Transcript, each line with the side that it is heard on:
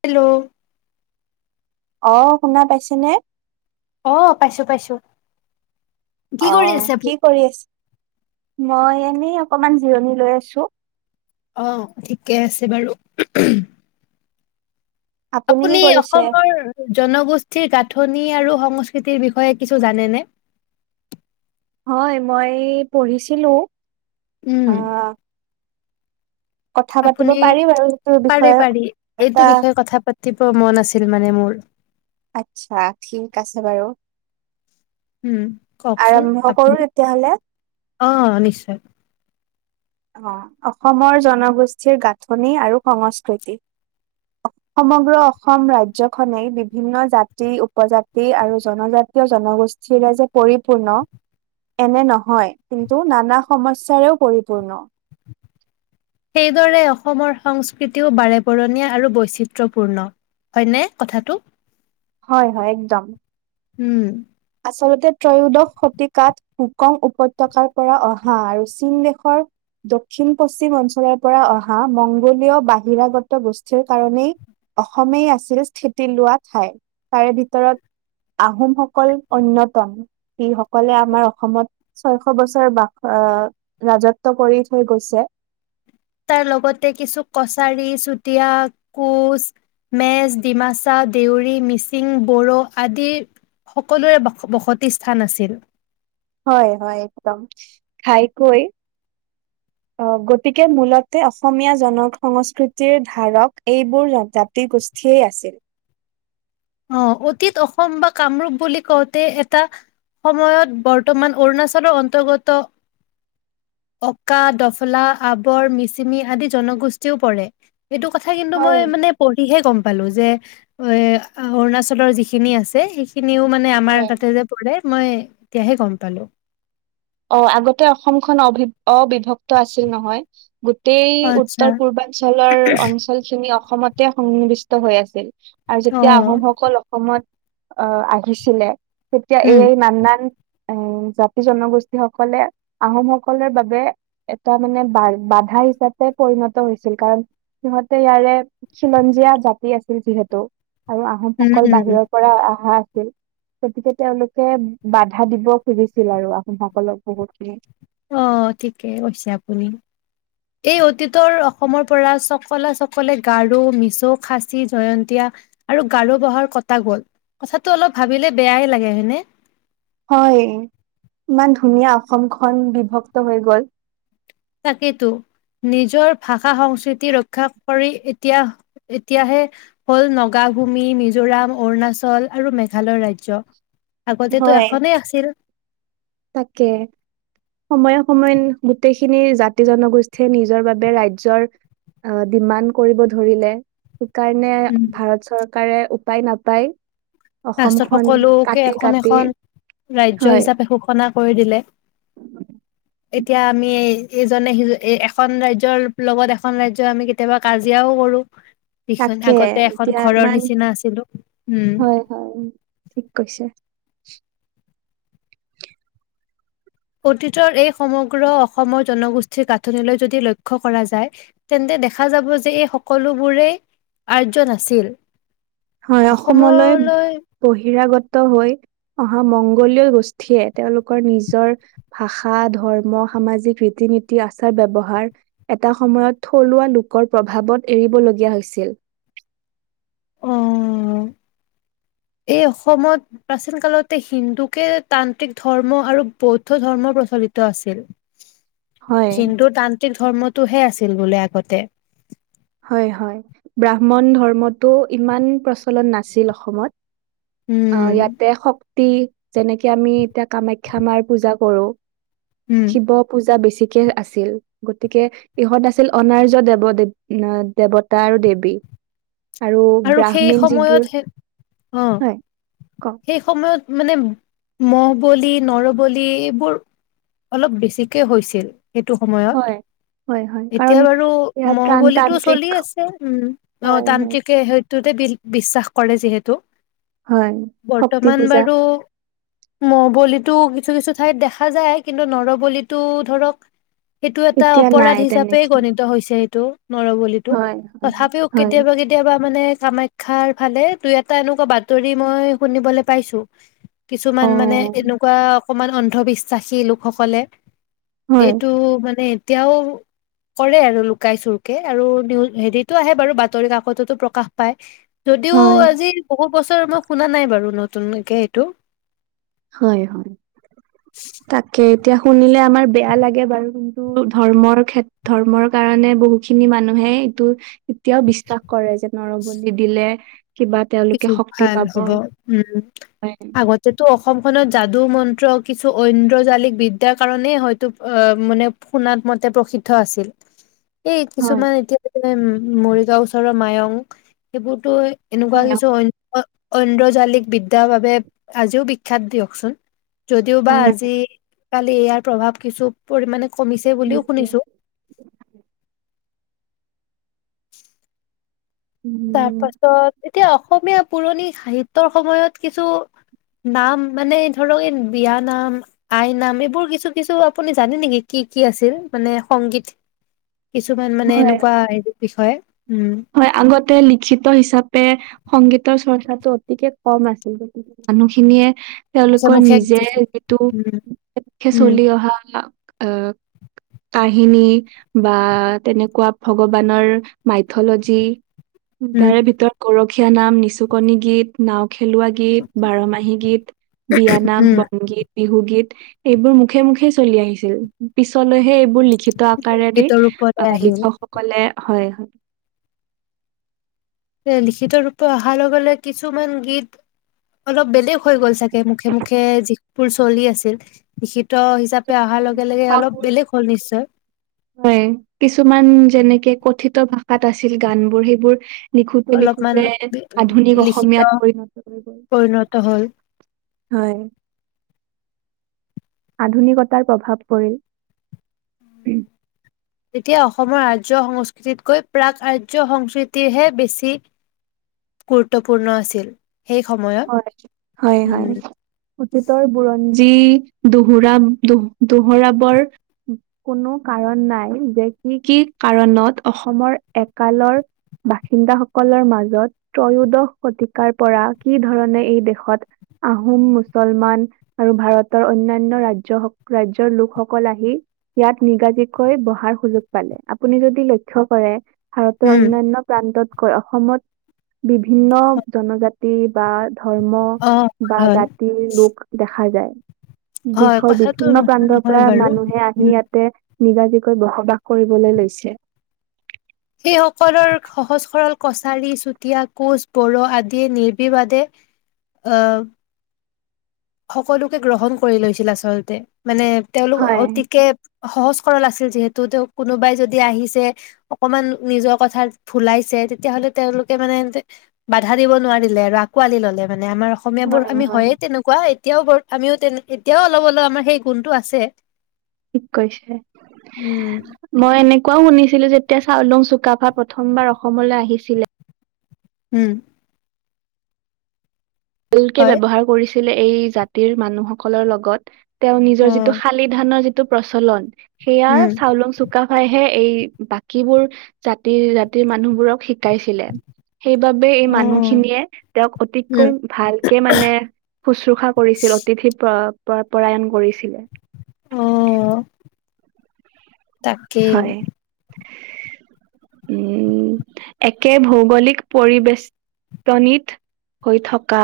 left: Hello.
right: অ' শুনা পাইছেনে।
left: অ 'পাইছো পাইছো। কি কৰি
right: আহ,
left: আছে আপুনি
right: কি কৰি আছে। মই এনেই অকমান জিৰণি লৈ আছো।
left: অ' ঠিকে আছে বাৰু।
right: কি
left: আপুনি
right: কৰিছে?
left: অসমৰ জনগোষ্ঠীৰ গাঁথনি আৰু। সংস্কৃতিৰ বিষয়ে কিছু জানেনে।
right: হয় মই পঢ়িছিলো।
left: উম।
right: অহ কথা পাতিব
left: আপুনি।
right: পাৰি বাৰু সেইটোৰ
left: পাৰি
right: বিষয়ে
left: পাৰি,
right: এটা
left: এইটো বিষয়ে কথা পাতিব মন আছিল মানে মোৰ।
right: আচ্ছা। ঠিক আছে বাৰু।
left: উম কওকচোন
right: আৰম্ভ কৰো
left: আপুনি।
right: তেতিয়াহ'লে।
left: আহ নিশ্চয়
right: অ, অসমৰ জনগোষ্ঠীৰ গাঁথনি আৰু সংস্কৃতি। সমগ্ৰ অসম ৰাজ্যখনেই বিভিন্ন জাতি উপজাতি আৰু জনজাতীয় জনগোষ্ঠীৰে যে পৰিপূৰ্ণ এনে নহয়। কিন্তু নানা সমস্যাৰেও পৰিপূ পূৰ্ণ।
left: সেইদৰে অসমৰ সংস্কৃতিও বাৰেপৰণীয়া আৰু বৈচিত্ৰ্যপূৰ্ণ। হয়নে কথাটো?
right: হয় হয় একদম।
left: উম।
right: আচলতে ত্ৰয়োদশ শতিকাত, হুকং উপত্যয়কাৰ পৰা অহা আৰু চীন দেশৰ, দক্ষিণ পশ্চিম অঞ্চলৰ পৰা অহা মংগোলীয় বাহিৰাগত গোষ্ঠীৰ কাৰণেই, অসমেই আছিল স্থিতি লোৱা ঠাই। তাৰে ভিতৰত আহোমসকল অন্যতম। জিসকলে আমাৰ অসমত, ছয়শ বছৰ বাস আহ ৰাজত্ব কৰি থৈ গৈছে
left: তাৰ লগতে কিছু কছাৰী, চুতীয়া, কোঁচ, মেজ ডিমাচা, দেউৰী, মিচিং, বড়ো আদিৰ সকলোৰে বসতি স্থান আছিল।
right: হয, হয়। একদম, ঘাইকৈ, গতিকে মূলতে অসমীয়া জনসংস্কৃতিৰ ধাৰক, এইবোৰ জাতিগোষ্ঠীয়েই আছিল।
left: আহ। অতীত অসম বা কামৰূপ বুলি কওঁতে এটা সময়ত বৰ্তমান অৰুণাচলৰ অন্তৰ্গত, অকা, দফলা, আৱৰ, মিচিমি, আদি জনগোষ্ঠীও পৰে। এইটো কথা কিন্তু
right: হয়
left: মই মানে পঢ়িহে গ'ম পালো যে, অয় অৰুণাচলৰ যিখিনি আছে। সেইখ খিনিও মানে আমাৰ
right: হয়
left: তাতে যে পৰে মই এতিয়াহে গম পালোঁ।
right: অহ, আগতে অসমখন অভি অবিভক্ত আছিল নহয়। গোটেই
left: আচ্ছা,
right: উত্তৰ পূৰ্বাঞ্চলৰ অঞ্চল খিনি অসমত তেতিয়া সন্নিৱিষ্ট হৈ আছিল। আৰু
left: অ',
right: যেতিয়া আহোমসকল অসমত আহ, আহিছিলে তেতিয়া
left: উম।
right: এই নানান উম, জাতি জনগোষ্ঠী যিসকলে আহোমসকলৰ বাবে এটা মানে বা বাধা হিচাপে পৰিণত হৈছিল। কাৰণ সিহঁতে ইয়াৰে খিলঞ্জীয়া জাতি আছিল যিহেতু। আৰু
left: উম,
right: আহোমসকল
left: উম,
right: বাহিৰৰ পৰা আহা গতিকে তেওঁলোকে বাধা দিব খুজিছিল আৰু আহোম সক উপলব্ধ হৈছিল
left: অ, ঠিকেই কৈছে আপুনি। এই অতীতৰ অসমৰ পৰা চকলা চকলে গাৰু, মিছৌ, খাচী, জয়ন্তীয়া আৰু গাৰু বহাৰ কটা গল। কথাটো অলপ ভাবিলে বেয়াই লাগে হয়নে?
right: হয় ইমান ধুনীয়া অসমখন বিভক্ত হৈ গল।
left: তাকেইতো। নিজৰ ভাষা সংস্কৃতি ৰক্ষা কৰি এতিয়া এতিয়াহে হল নগাভূমি, মিজোৰাম, অৰুণাচল আৰু মেঘালয় ৰাজ্য। আগতেটো
right: হয়
left: এখনেই আছিল।
right: তাকে। সময়ে সময়ে গোটেইখিনি খিনিৰ জাতি জনগোষ্ঠীয়ে নিজৰ বাবে ৰাজ্যৰ ডিমাণ্ড কৰিব ধৰিলে। সেইকাৰণে
left: উম,
right: ভাৰত চৰকাৰ কাৰে উপায় নাপায়
left: ৰাষ্ট্ৰক
right: অসমখন
left: সকলোকে
right: কাটি
left: এখন
right: কাটি
left: এখন ৰাজ্য
right: হয়
left: হিচাপে ঘোষণা। কৰি দিলে। এতিয়া আমি ইজনে সি এখন ৰাজ্যৰ লগত এখন ৰাজ্যই আমি কেতিয়াবা কাজিয়াও কৰো। সিখন
right: তাকে
left: আগতে এখন
right: এতিয়া
left: ঘৰৰ
right: ইমান
left: নিচিনা আছিলো। উ'ম।
right: হয় হয় ঠিক কৈছে।
left: অতীতৰ এই সমগ্ৰ অসমৰ জনগোষ্ঠীৰ গাঁথনিলৈ যদি লক্ষ্য কৰা যায় তেন্তে দেখা যাব যে এই সকলোবোৰেই আৰ্য নাছিল।
right: হয় অসমলৈ বহিৰাগত হৈ। অহা মংগোলীয় গোষ্ঠীয়ে তেওঁলোকৰ নিজৰ ভাষা, ধৰ্ম, সামাজিক ৰীতি নীতি, আচাৰ ব্যৱহাৰ এটা সময়ত থলুৱা লোকৰ প্ৰভাৱত এৰিবলগীয়া হৈছিল।
left: অ'। এই অসমত প্ৰাচীন কালতে হিন্দুকে তান্ত্ৰিক ধৰ্ম আৰু বৌদ্ধ ধৰ্ম প্ৰচলিত আছিল।
right: হয়
left: হিন্দু তান্ত্ৰিক ধৰ্মতটোহে আছে। আছিল বোলে আগতে।
right: হয়, হয় ব্ৰাহ্মণ ধৰ্মটো ইমান প্ৰ। ফলন নাছিল অসমত
left: উম
right: ইয়াতে। ইতি যেনেকে আমি এতিয়া কামাখ্যা মাৰ পূজা কৰো।
left: উম
right: শিৱ পূজা বেছি। বেছি কে আছিল গতিকে ইহঁত আছিল অনাৰ্য দেৱ- দেৱী। ন দেৱতা আৰু দেৱী।
left: আৰু সেই
right: ব্ৰাহ্মীণ
left: সময়ত
right: যিবোৰ
left: সেই অ'
right: হয় কওক
left: সেই সময়ত। মানে মহ বলি নৰবলি এইবোৰ অলপ বেছিকে হৈছিল। সেইটো সময়ত
right: হয় হয় হয় কাৰণ
left: এতিয়া বাৰু
right: ইয়াত ত্ৰাণ
left: মহবলীটো
right: তান্ত্ৰিক
left: চলি আছে উ'ম অ'
right: হয় হয়
left: তান্ত্ৰিক সেইটোতে বিশ্বাস কৰে যিহেতু।
right: হয় শক্তি পূজা।
left: মহবলিতো কিছু কিছু ঠাইত দেখা যায় কিন্তু নৰবলিটো ধৰক সেইটো এটা
right: এতিয়া
left: অপৰাধ
right: নাই
left: হিচাপে
right: তেনেকে
left: গণিত হৈছে। ত' নৰবলিটো
right: হয় হয়
left: তথাপিও
right: হয়
left: কেতিয়াবা কে মানে কামাখ্যাৰ ফালে তই এটা এনেকুৱা বাতৰি মই শুনিবলৈ পাইছো। কিছুমান
right: অ
left: মানে এনেকুৱা অকমান অন্ধবিশ্বাসী লোকসকলে।
right: হয়
left: এইটো মানে এতিয়াও কৰে আৰু লুকাই চুৰকে আৰু নিউজ হেৰিটো আহে বাৰু বাতৰি কাকত কতটো প্ৰকাশ পায়। যদিও
right: হয়
left: আজি বহুত বছৰ মই শুনা নাই বাৰু নতুনকে এইটো।
right: হয়, হয় তাকে এতিয়া শুনিলে আমাৰ বেয়া লাগে। বাৰু কিন্তু ধৰ্মৰ কেত ধৰ্মৰ কাৰণে বহুখিনি মানুহে এইটো এতিয়াও বিশ্বাস কৰে যে নৰবলি দিলে। কিবা তেওঁলোকে
left: কিছু
right: শক্তি
left: ভাল
right: পাব
left: হ'ব উম
right: হয়
left: আগতেতো অসমখনত যাদু মন্ত্ৰ কিছু ঐন্দ্য জালিক বিদ্যাৰ কাৰণেই হয়তো আহ মানে সোণাত মতে প্ৰসিদ্ধ আছিল। এই
right: হয়
left: কিছুমান এতিয়া উ মৰিগাঁও ওচৰৰ মায়ং সেইবোৰতো
right: হয় হয়।
left: অন্দ্ৰ জালিক বিদ্যাৰ বাবে আজিও বিখ্যাত দিয়কচোন। যদিওবা
right: হয়
left: আজি কালি ইয়াৰ প্ৰভাৱ কিছু পৰিমাণে। কমিছে বুলিও
right: নিশ্চয়
left: শুনিছো। [inaudible]
right: উম
left: তাৰপাছত এতিয়া অসমীয়া পুৰণি সাহিত্যৰ সময়ত কিছু নাম মানে ধৰক এই বিয় নাম, আই নাম এইবোৰ কিছু কিছু আপুনি জানে নেকি কি কি আছিল মানে সংগীত। কিছুমান মানে
right: হয়
left: এনেকুৱা হেৰি বিষয়ে। উম
right: হয়, আগত তে লিখিত হিচাপে সংগীতৰ চৰ্চাটো অতিকে কম আছিল গতিকে মানুহখিনিয়ে তেওঁলোকৰ
left: মুখে
right: নিজে
left: মুখে
right: যিটো
left: উম উম
right: চলি অহা অহ, কাহিনী বা তেনেকুৱা ভগৱানৰ মাই থ'ল'জি
left: উম
right: তাৰে ভিতৰত গৌৰৱ খীয়া নাম, নিচুকণী গীত নাও খেলুৱা গীত, বাৰমাহী গীত, বিয়ানাম,
left: উম,
right: বনগীত, বিহুগীত। এইবোৰ মুখে মুখে চলি আহিছিল, পিছলৈহে এইবোৰ লি খিত আকাৰেদি,
left: লিখিত ৰূপতে
right: অ',
left: আহিল।
right: লিখকসকলে হয়। হয়।
left: এ লিখিত ৰূপে অহাৰ লগে লগে কিছুমান গীত, অলপ বেলেগ হৈ গ'ল চাগে, মুখে মুখে যিবোৰ চলি আছিল লিখিত হিচাপে অহাৰ লগে লগে অলপ বেলেগ হ'ল নিশ্চয়।
right: হয়, কিছুমান যেনেকে কত ভাষাত আছিল গান বোৰ সেইবোৰ লিখোতে
left: অলপমান
right: লিখোতে আধুনিক
left: লিখিত
right: অসমীয়াত পৰিণত কৰিব।
left: পৰিণত হ'ল।
right: হয়। আধুনিকতাৰ প্ৰভাৱ পৰিল।
left: উম [inaudible] তেতিয়া অসমৰ আৰ্য সংস্কৃতিতকৈ প্ৰাক আৰ্য সংস্কৃতিৰহে বেছি গুৰুত্বপূৰ্ণ আছিল। সেই সময়ত।
right: হয়, হয়, হয়
left: উম,
right: অতীতৰ বুৰঞ্জী যি, দোহোৰা দোহ দোহোৰাবৰ, কোনো কাৰণ নাই যে কি কি কাৰণত অসমৰ একালৰ বাসিন্দাসকলৰ মাজত ত্ৰয়োদশ শতিকাৰ পৰা কি ধৰণে এই দেশত আহোম, মুছলমান আৰু ভাৰতৰ অন্যান্য ৰাজ্য ৰাজ্যৰ লোকসকল আহি ইয়াত নিগাজিকৈ বহাৰ সুযোগ পালে আপুনি যদি লক্ষ্য কৰে ভাৰতৰ
left: উম,
right: অন্যান্য প্ৰান্তত কয় অসমত বিভিন্ন জনজাতি তি বা ধৰ্ম
left: অ', হয়,
right: বা
left: হয়
right: জাতিৰ লোক দেখা যায়।
left: হয়
right: দেশৰ
left: কথাটো
right: বিভিন্ন
left: নোহোৱা
right: প্ৰান্তৰ
left: নহয়
right: পৰা
left: বাৰু।
right: মানুহে আহি
left: উম।
right: ইয়াতে নিগাজিকৈ বসবাস কৰিবলৈ লৈছে।
left: সেই সকলৰ সহজ সৰল কছাৰী, চুতীয়া, কোচ, বড়ো আদিয়ে নিৰ্বিবাদে অ' সকলোকে গ্ৰহণ কৰি লৈছিল আচলতে। মানে, তেওঁলোক
right: হয়,
left: অতিকে সহজ সৰল আছিল। যিহেতু তেওঁ কোনোবাই যদি আহিছে অকমান নিজৰ কথাত ভুলাইছে তেতিয়াহলে তেওঁলোকে মানে বাধা দিব নোৱাৰিলে আৰু আকোৱালি ললে। মানে আমাৰ অসমীয়া বোৰ
right: হয়,
left: আমি
right: হয়,
left: হয়ে তেনেকুৱা। কোৱা এতিয়াও ব আমিও তেনে এতিয়াও অলপ অলপ আমাৰ সেই গুণটো আছে।
right: ঠিক কৈছে,
left: উম
right: মই এনে কোৱা শুনিছিলো যেতিয়া চাউলুং চুকাফা প্ৰথমবাৰ অসমলৈ আহিছিলে।
left: উম।
right: ভালকে
left: হয়
right: ব্যৱহাৰ কৰিছে। আছিলে। এই জাতিৰ মানুহ সকলৰ লগত তেওঁ
left: অ
right: নিজৰ যিটো, শালি ধানৰ যিটো- টো প্ৰচলন। সেয়া
left: উম
right: চাউলুং চুকাফাইহে। এই বাকীবোৰ জাতি, জাতিৰ মানুহবোৰক শ- শিকাইছিলে। সেইবাবে এই
left: অ
right: মানুহ খিনিয়ে তেওঁক অতিত
left: উম
right: কৈ- ভালকে মানে, শুশ্ৰষা কৰিছিল। অতিথিক পৰায়ণ কৰিছিলে।
left: অঁ। তাকে।
right: হয় উম, একে ভৌগলিক পৰিবেষ্টনিত হৈ থকা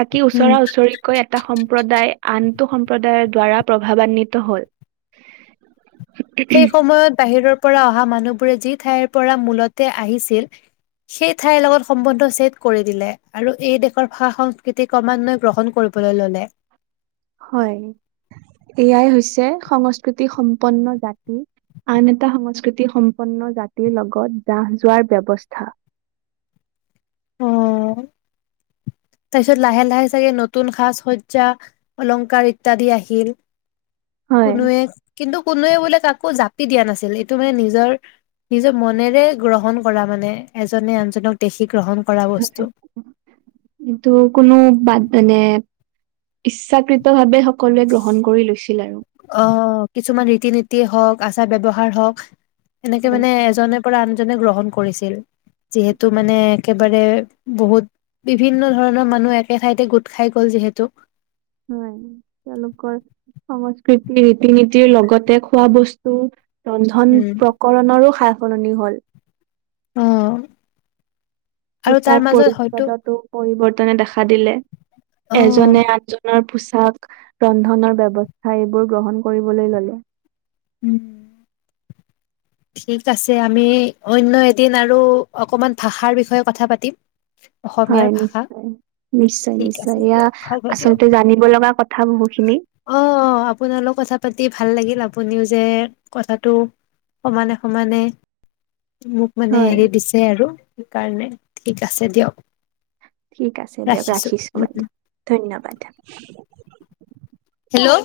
right: থাকিও
left: উম,
right: ওচৰা, ওচৰিকৈ এটা সম্প্ৰদায়, আনটো সম্প্ৰদায়ৰ দ্বাৰা- প্ৰভাৱান্বিত হ'ল।
left: সেই সময়ত- বাহিৰৰ পৰা অহা মানুহবোৰে যি ঠাইৰ পৰা মূলতে আহিছিল, সেই ঠাইৰ লগত সম্বন্ধ ছেদ কৰি দিলে, আৰু এই দেশৰ ভাষা- সংস্কৃতি ক্ৰমান্বয়ে গ্ৰহণ কৰিবলৈ ল'লে।
right: হয়। এয়াই হৈছে সংস্কৃতি সম্পন্ন জাতি আন এটা সংস্কৃতিসম্পন্ন জাতিৰ লগত জাহ, যোৱাৰ ব্যৱস্থা।
left: অহ ', তাৰপিছত লাহে- লাহে চাগে নতুন সাজ, সজ্জা অলংকাৰ ইত্যাদি আহিল।
right: হয়।
left: কোনোৱে কিন্তু, কোনোৱে বোলে কাকো একো জাপি দিয়া নাছিল। এইটো মানে নিজৰ- নিজৰ মনেৰে গ্ৰহণ কৰা মানে এজনে আনজনক দেখি গ্ৰহণ কৰা
right: হয়।
left: বস্তু।
right: কিন্তু, কোনো বাদ মানে ইচ্ছাকৃত ভাৱে। সকলোৱে গ্ৰহণ কৰি লৈছিল আৰু।
left: অহ ', কিছুমান ৰীতি নীতিয়ে হওক আচাৰ ব্যয়ৱহাৰ হওক। এনেকে মানে,
right: হয়।
left: এজনে পৰা আনজনে গ্ৰহণ কৰিছিল। যিহেতু মানে একবাৰে বহুত বিভিন্ন ধৰণৰ মানুহ একে ঠাইতে গোট খাই গ'ল, যিহেতু।
right: হয়। তেওঁলোকৰ সংস্কৃতি, ৰীতি নীতিৰ লগতে খোৱা বস্তু ৰন্ধন,
left: উম
right: প্ৰকৰণৰো সা সলনি হল।
left: অহ',
right: পোচাক [unintelligible] পৰিৱৰ্তন নে দেখা দিলে
left: অ
right: এজনে আনজনৰ পোচাক ৰন্ধনৰ ব্যৱস্থা এইবোৰ গ্ৰহণ কৰিবলৈ ললে।
left: উম, ঠিক আছে আমি অন্য এদিন আৰু অকমান ভাষাৰ বিষয়ে কথা পাতিম। অসমীয়াৰ
right: হয়
left: ভাষা
right: নিশ্চয়- নিশ্চয়
left: ঠিক
right: নিশ্চয়
left: আছে
right: এয়া
left: দিয়ক হ'ব দিয়ক
right: আচলতে জানিব লগা কথা বহুখিনি।
left: অ অ', আপোনাৰ লগত কথা পাতি ভাল লাগিল আপুনিও যে কথাটো সমানে - সমানে মোক মানে
right: হয়
left: হেৰি দিছে আৰু সেইকাৰণে। ঠিক আছে দিয়ক।
right: ঠিক আছে দিয়ক ৰাখিছো
left: উম উম
right: বাইদেউ ধন্যবাদ।
left: হেল্ল',